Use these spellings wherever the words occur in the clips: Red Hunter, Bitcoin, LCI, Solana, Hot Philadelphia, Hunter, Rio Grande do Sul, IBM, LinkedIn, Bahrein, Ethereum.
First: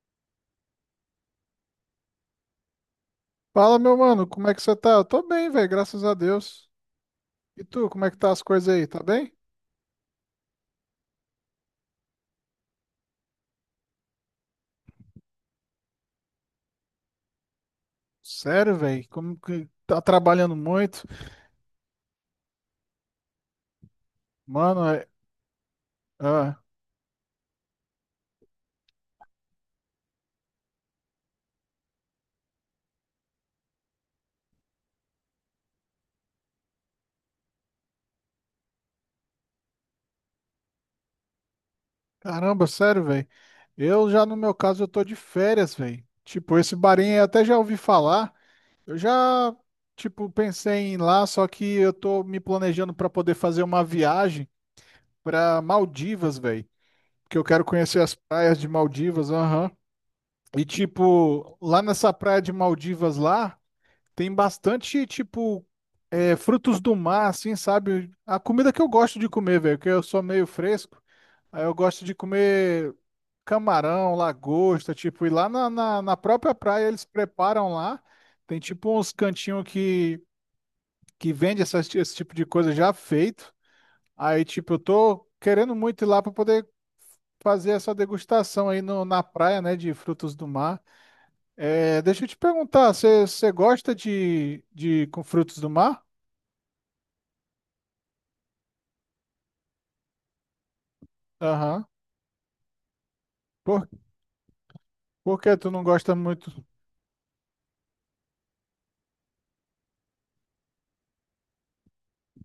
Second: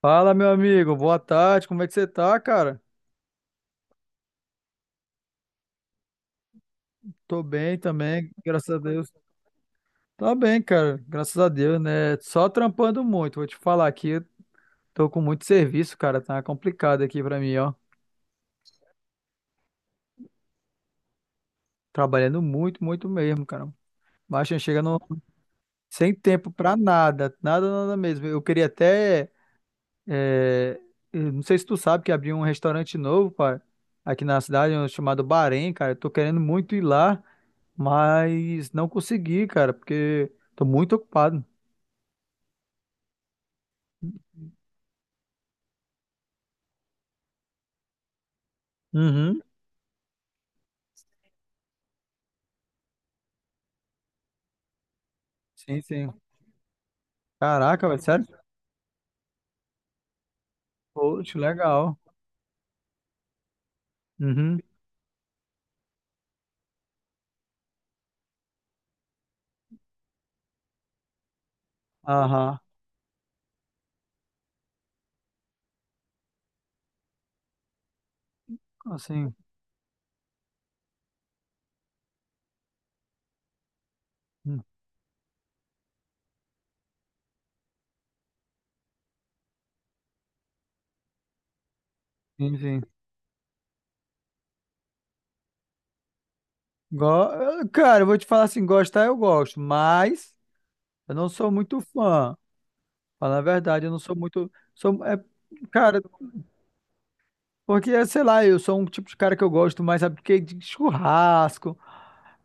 Fala, meu amigo. Boa tarde. Como é que você tá, cara? Fala, meu mano, como é que você tá? Eu tô bem, velho, graças a Deus. Tô E bem tu, como é que também, tá as coisas graças a aí? Tá Deus. bem? Tá bem, cara. Graças a Deus, né? Só trampando muito. Vou te falar aqui, eu tô com muito serviço, cara. Tá complicado aqui pra mim, ó. Sério, velho? Como que tá trabalhando muito? Trabalhando muito, muito mesmo, cara. Baixa chega Mano, no... sem tempo ah, pra nada. Nada, nada mesmo. Eu queria até É, eu não sei se tu sabe que abriu um restaurante novo, pá, aqui na cidade, um chamado Bahrein, cara. Eu tô querendo muito ir lá, mas não consegui, cara, porque tô muito ocupado. caramba, sério, velho. Eu já, no meu caso, Eu tô de férias, velho. Tipo, esse barinho eu até já ouvi falar. Eu Uhum. já, tipo, pensei em ir lá, só que eu tô me planejando pra poder fazer uma viagem pra Sim, sim. Maldivas, velho. Porque eu quero Caraca, conhecer velho, as sério? praias de Maldivas, aham. E Poxa, tipo, lá legal. nessa praia de Maldivas lá, tem Uhum. bastante, tipo, é, frutos do mar, assim, sabe? A comida que eu gosto de comer, velho, que eu sou meio fresco. Aí eu gosto de Aham. comer camarão, lagosta, tipo, e lá na própria praia eles preparam lá. Tem, tipo, uns Assim. cantinhos que, vende esse tipo de coisa já feito. Aí, Hum. tipo, eu tô querendo muito ir lá pra poder fazer essa degustação aí no, na praia, né, de frutos do mar. É, deixa eu te Sim, sim. perguntar, você gosta de com frutos do mar? Cara, eu vou te falar assim, gostar eu gosto, mas eu não sou muito Aham. fã. Falar a verdade, Por, eu não sou muito. Sou... É... por que tu não Cara, gosta muito? porque, sei lá, eu sou um tipo de cara que eu gosto mais, sabe, porque de churrasco,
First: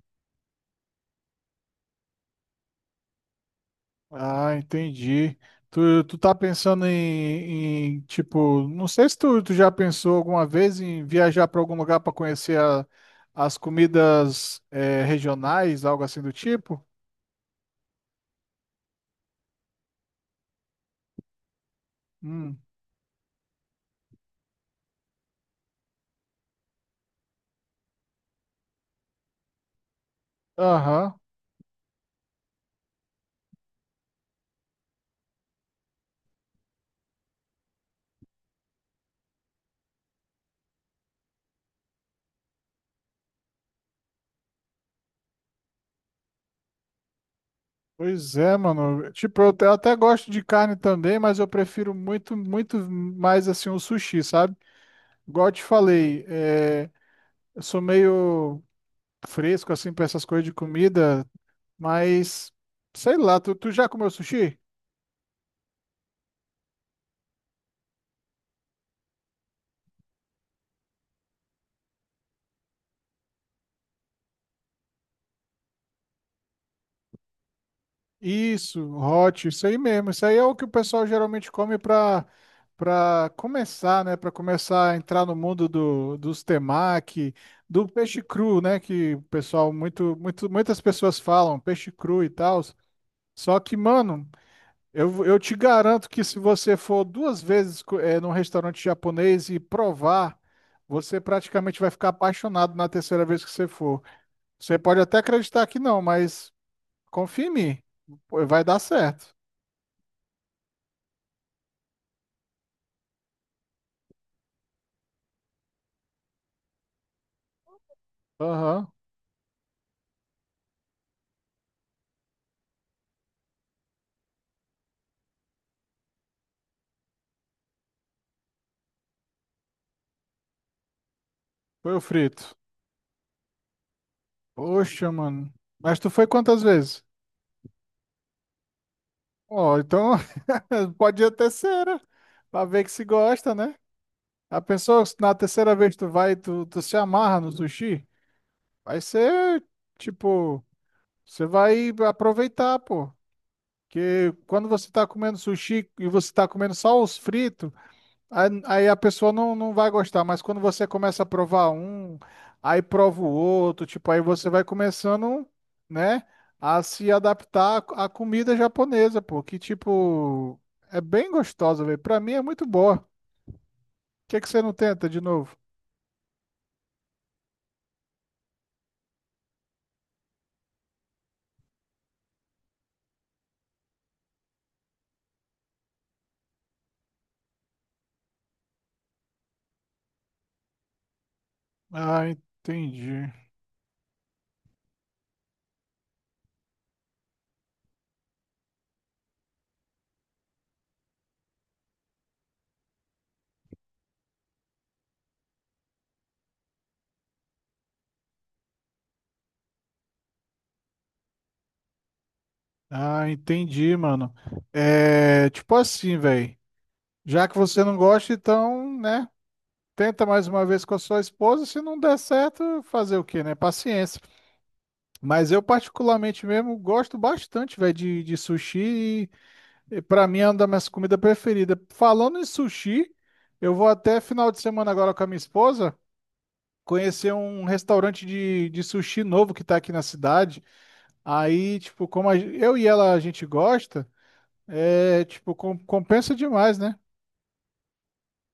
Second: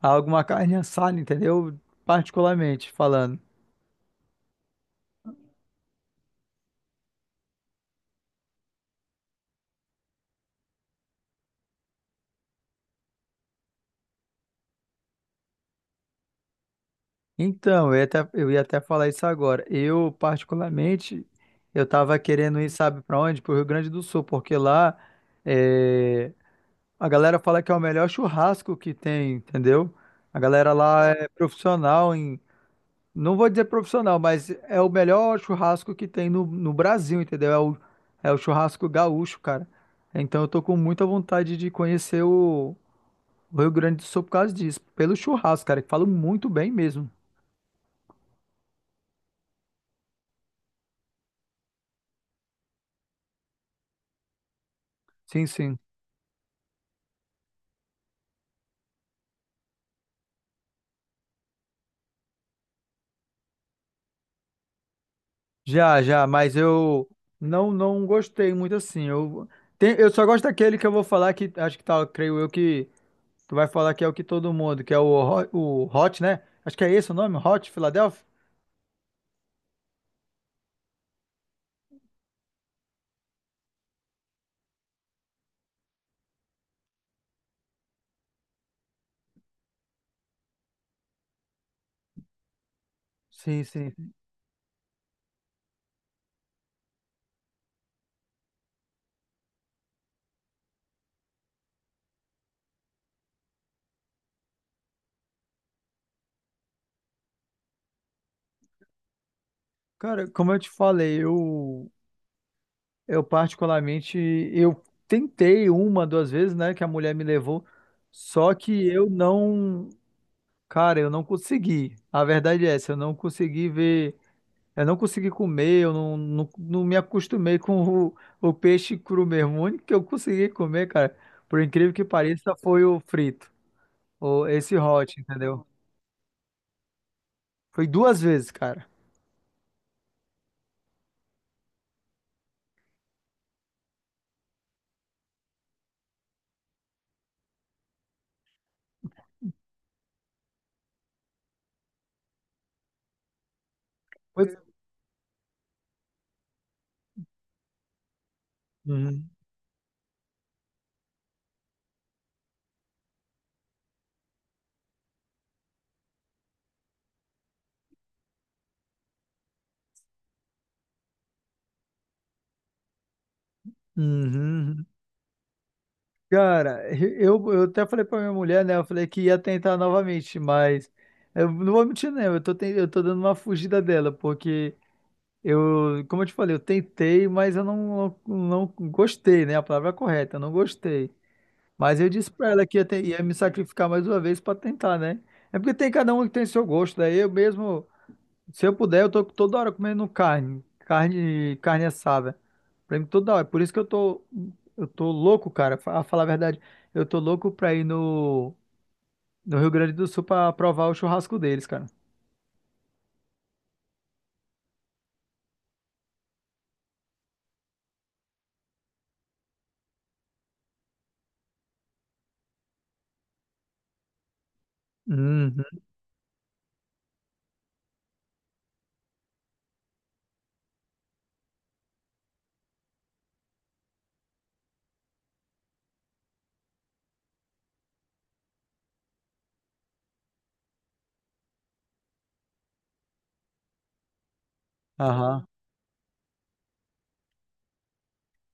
alguma carne assada, entendeu? Particularmente falando. Ah, entendi. Tu tá pensando tipo, não sei se tu, tu já pensou alguma vez em viajar para algum lugar para conhecer as comidas regionais, algo assim do tipo? Então, eu ia até falar isso agora. Eu, particularmente, eu tava querendo Hum. ir, sabe pra onde? Pro Rio Grande do Sul, porque lá é, a galera fala que é o melhor churrasco que tem, entendeu? A galera lá Aham. é profissional em não vou dizer profissional, mas é o melhor churrasco que tem no Brasil, entendeu? É o churrasco gaúcho, cara. Então eu tô com muita vontade de conhecer o Rio Grande do Sul por causa disso. Pelo churrasco, cara, que falo muito bem mesmo. Pois é, mano. Tipo, eu até gosto de carne também, mas eu prefiro muito, muito mais assim o sushi, sabe? Sim, Igual eu te sim. falei, eu sou meio fresco assim para essas coisas de comida. Mas, sei lá, tu já comeu sushi? Já, já, mas eu não gostei muito assim. Eu só gosto daquele que eu vou falar que acho que tá, creio eu que tu vai falar que é o que todo mundo, que é o Hot, né? Acho que é esse o nome, Hot Philadelphia? Isso, hot, isso aí mesmo. Isso aí é o que o pessoal geralmente come para começar, né? Para começar a entrar no mundo dos temaki, do peixe cru, né? Que o pessoal, muitas pessoas falam, peixe cru e tal. Só Sim, que, sim. mano, eu te garanto que se você for duas vezes num restaurante japonês e provar, você praticamente vai ficar apaixonado na terceira vez que você for. Você pode até acreditar que não, mas confia em mim. Pô, vai dar certo. Cara, como eu te falei, eu particularmente, eu tentei uma, duas vezes, né, que a mulher me levou, só que Aham. eu não, cara, eu não consegui. A verdade é essa, eu não consegui ver, eu não consegui comer, eu não, não, não me acostumei com o peixe cru mesmo. O único que eu consegui comer, cara, por incrível Foi o que pareça, frito. foi o frito, ou esse Poxa, hot, mano. entendeu? Mas tu foi quantas vezes? Foi duas vezes, cara. Ó, então pode ir a terceira. Pra ver que se gosta, né? A pessoa, se na terceira vez tu vai, tu se amarra no sushi. Vai ser, tipo, você vai aproveitar, pô. Porque Foi... quando você tá comendo sushi e você tá comendo só os fritos. Aí a Uhum. pessoa não, não vai gostar, mas quando você começa a provar um, aí prova o outro, tipo, aí você vai começando, né, a se adaptar à comida japonesa, pô, que tipo, é bem gostosa, velho. Pra mim é muito boa. O que que você não Uhum. tenta de novo? Cara, eu até falei pra minha mulher, né? Eu falei que ia tentar novamente, mas eu não vou mentir, né? Eu tô dando uma fugida dela, porque eu, como eu te falei, eu tentei, mas eu não, não, não gostei, né? A palavra é correta, eu não gostei. Mas eu Ah, disse pra ela que ia entendi. me sacrificar mais uma vez pra tentar, né? É porque tem cada um que tem seu gosto, daí eu mesmo. Se eu puder, eu tô toda hora comendo carne, carne, carne assada. Pra mim, toda hora. Por isso que eu tô louco, cara, fa- a falar a verdade. Eu tô louco pra ir no Rio Grande do Sul pra provar o churrasco deles, cara. Ah, entendi, mano. É, tipo assim, velho. Já que você não gosta, então, né, tenta mais uma vez com a sua esposa, se não der certo, fazer o quê, né? Paciência. Mas eu Uhum. particularmente mesmo gosto bastante, velho, de sushi e pra mim é uma das minhas comidas preferidas. Falando em sushi, eu vou até final de semana agora com a minha esposa conhecer um restaurante de sushi novo que tá aqui na cidade. Aí, tipo, como eu e ela a gente gosta, é, Aham. tipo, compensa demais, né?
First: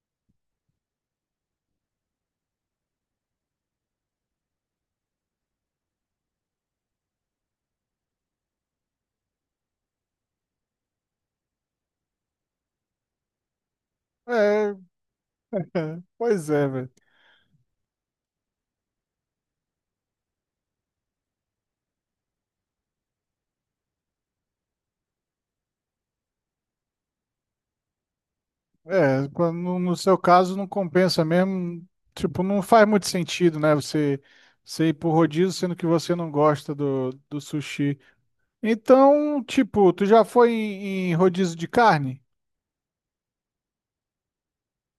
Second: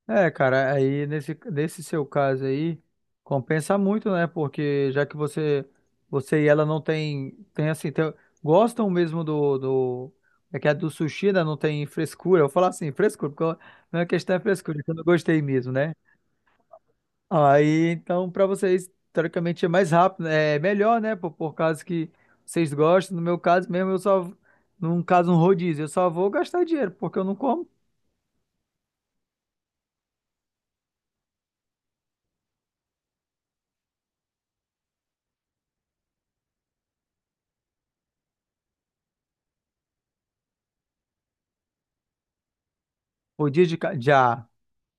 É, cara, aí nesse seu caso aí, compensa muito, né? Porque já que você, você e ela não tem, tem assim, tem- gostam mesmo é que é do sushi, né? Não tem frescura. Eu vou falar assim, frescura, porque eu- minha questão é É, frescura, é que eu não gostei mesmo, né? pois é, velho. Aí, então, pra vocês, teoricamente é mais rápido, né? É melhor, né? Por causa que vocês gostam. No meu caso mesmo, num caso, um rodízio, eu só vou gastar dinheiro, porque eu não como É, no seu caso não compensa mesmo, tipo, não faz muito sentido, né? Você ir pro rodízio sendo que você não gosta do sushi. Então, tipo, tu já foi em rodízio de carne? rodízio de, ca- de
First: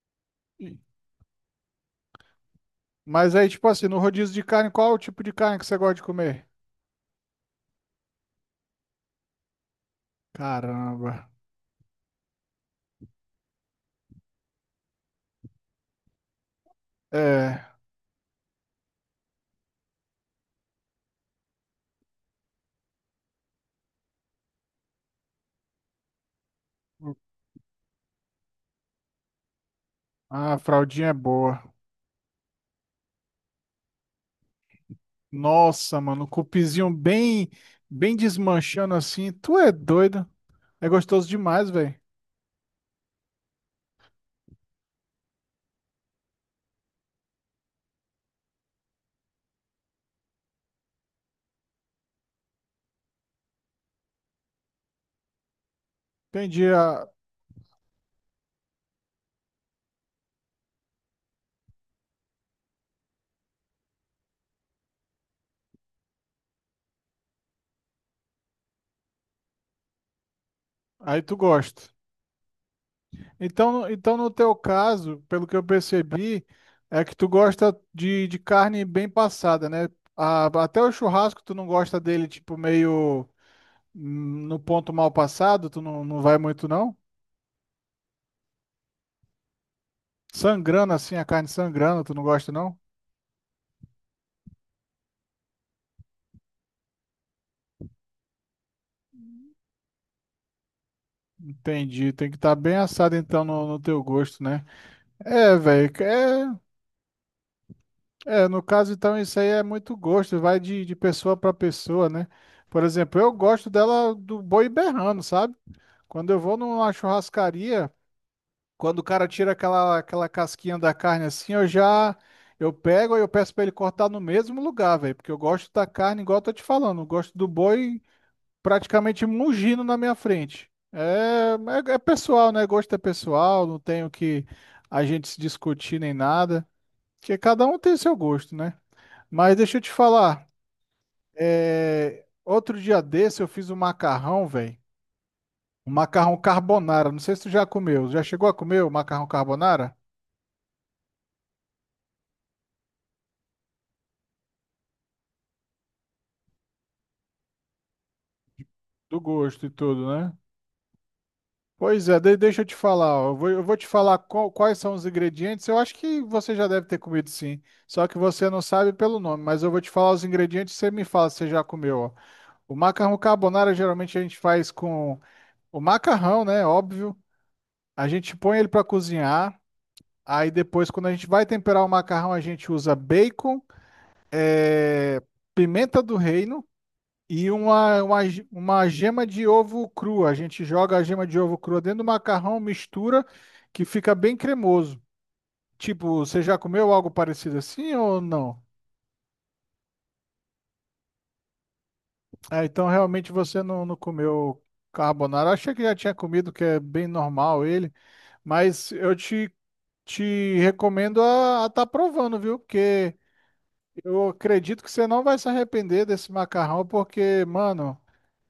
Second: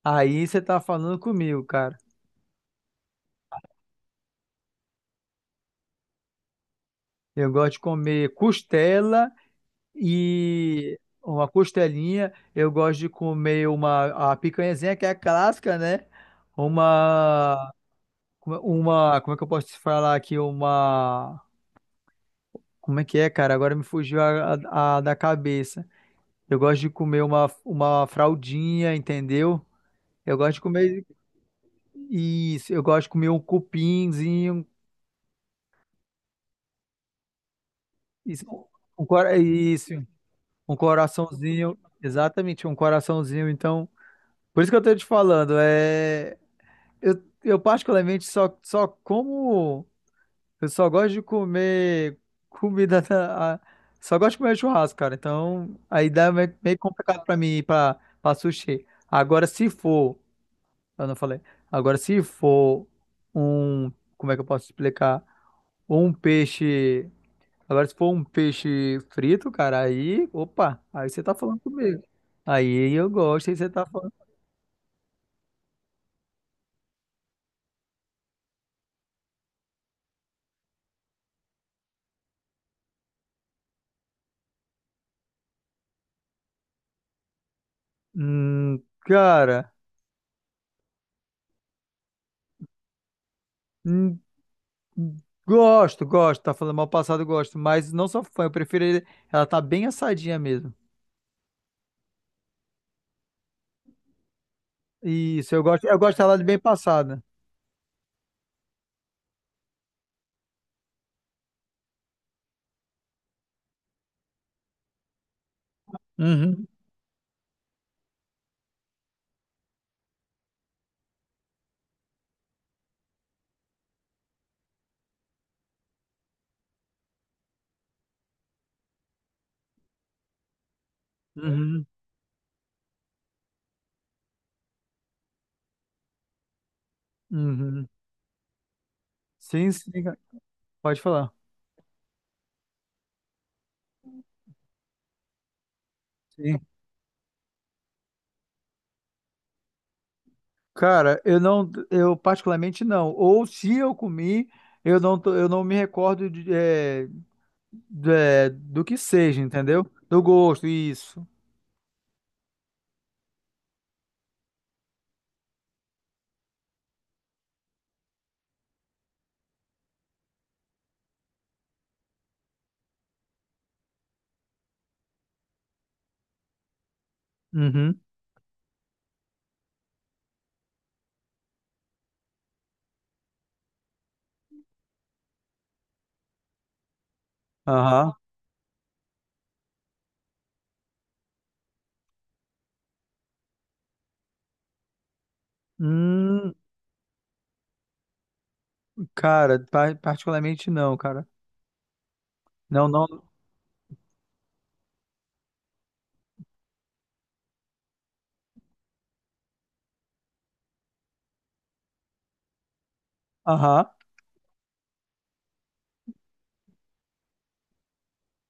Aí você Sim. tá falando comigo, cara. Mas aí, tipo assim, no rodízio de carne, qual o tipo de carne que você gosta de comer? Eu gosto de comer costela e Caramba. uma costelinha. Eu gosto de comer uma a picanhazinha que é a clássica, né? É, Uma uma, como é que eu posso te falar aqui? Uma, como é que é, cara? Agora me fugiu a da cabeça. Eu gosto de comer uma fraldinha, entendeu? Eu gosto a de comer fraldinha é boa. isso. Eu gosto de comer um cupinzinho. Nossa, mano, o cupizinho bem, bem Isso, desmanchando assim. Tu é isso. doido. Um É gostoso demais, coraçãozinho, velho. exatamente, um coraçãozinho. Então, por isso que eu tô te falando, é, eu particularmente só como, eu só gosto de comer comida, só gosto de comer churrasco, cara. Então, aí dá meio, Entendi. meio a- complicado pra mim ir pra, pra sushi. Agora, se for, eu não falei, agora se for um, como é que eu posso explicar? Um peixe. Agora, se for um peixe frito, cara, aí, opa, aí você Aí tá tu falando gosta. comigo. Aí eu gosto, aí você tá Então, falando. então, no teu caso, pelo que eu percebi, é que tu gosta de carne bem passada, né? Até o churrasco tu não gosta dele, tipo, meio no ponto mal passado, tu não, não vai muito, não? Cara, Sangrando assim, a carne sangrando, tu não gosta, não? hum, gosto, gosto, tá falando mal passado, gosto, mas não sou fã, eu prefiro ela tá bem assadinha mesmo. Entendi, tem que estar bem assado então no teu gosto, né? Isso, É, velho, eu gosto dela de é, bem passada. é, no caso então isso aí é muito gosto, vai de pessoa para pessoa, né? Por exemplo, eu gosto dela do boi berrando, sabe? Quando eu vou Uhum, numa churrascaria, quando o cara tira aquela, aquela casquinha da carne assim, eu pego e eu peço pra ele cortar no mesmo lugar, velho, porque eu gosto da carne igual eu tô te falando, eu gosto do boi praticamente mugindo na minha frente. Uhum, É pessoal, né? Gosto é pessoal, não tenho que a gente se discutir nem nada, porque cada um uhum. tem seu gosto, né? Mas Sim, deixa eu sim, te cara. falar, Pode falar. é, outro dia desse eu fiz um macarrão, velho. O macarrão Sim. carbonara. Não sei se tu já comeu. Já chegou a comer o macarrão carbonara? Cara, eu particularmente não. Ou se eu comi, eu não me recordo de, é, é, do que Do seja, gosto e entendeu? tudo, Do né? gosto, isso. Pois é, deixa eu te falar, ó. Eu vou te falar quais são os ingredientes. Eu acho que você já deve ter comido sim. Só que você não sabe pelo nome, mas eu vou te falar os ingredientes e você me fala se você já comeu, ó. O macarrão carbonara geralmente a gente faz com o macarrão, né? Óbvio. Uhum. A gente põe ele para cozinhar. Aí depois, quando a gente vai temperar o macarrão, a gente usa bacon, eh, pimenta do reino. E Aham. Uma gema de ovo crua. A gente joga a gema de ovo crua dentro do macarrão, mistura, que fica bem cremoso. Tipo, você Hum, já comeu algo parecido assim ou não? cara, particularmente não, cara. Ah, então Não, não. realmente você não, não comeu carbonara. Achei que já tinha comido, que é bem normal ele. Mas eu te recomendo a estar provando, viu? Porque Aham. eu acredito que você não vai se arrepender desse macarrão, porque, mano.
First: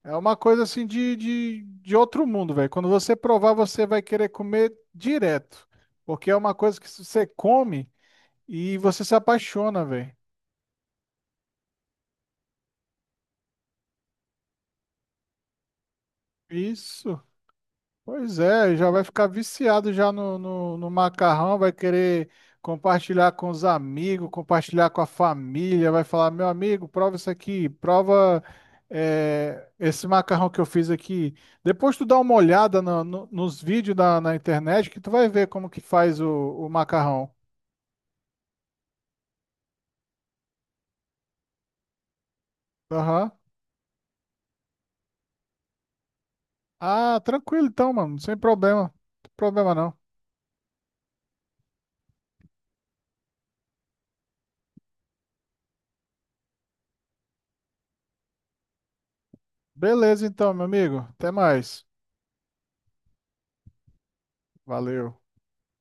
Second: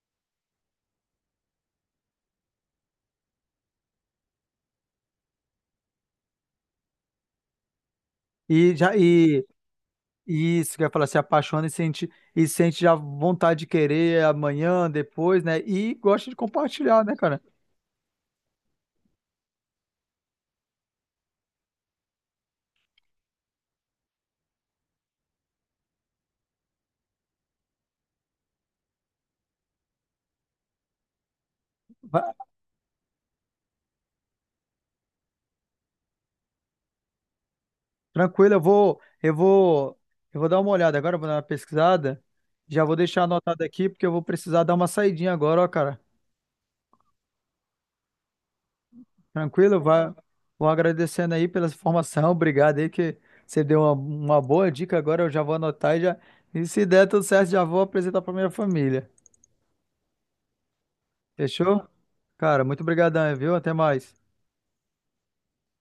É uma coisa assim de outro mundo, velho. Quando você provar, você vai querer comer direto. Porque é uma coisa que você come E e já você se apaixona, velho. e isso quer falar, se apaixona e sente já vontade de querer amanhã, depois, né? E gosta de compartilhar, né, Isso. cara? Pois é, já vai ficar viciado já no macarrão, vai querer compartilhar com os amigos, compartilhar com a família, vai falar, meu amigo, prova isso aqui, prova esse macarrão que eu fiz aqui. Depois tu dá Va- uma olhada nos vídeos na internet que tu vai ver como que faz o macarrão. tranquilo, eu vou dar uma olhada agora, vou dar uma pesquisada. Já vou deixar Aham. anotado aqui porque eu vou precisar dar uma saidinha agora, ó, cara. Ah, tranquilo então, mano, sem problema. Não tem problema Tranquilo, não. vai, vou agradecendo aí pela informação, obrigado aí que você deu uma boa dica agora, eu já vou anotar e já, e se der tudo certo, já vou apresentar para minha família. Beleza então, meu amigo. Até mais. Fechou? Cara, muito obrigadão, viu? Até mais. Valeu.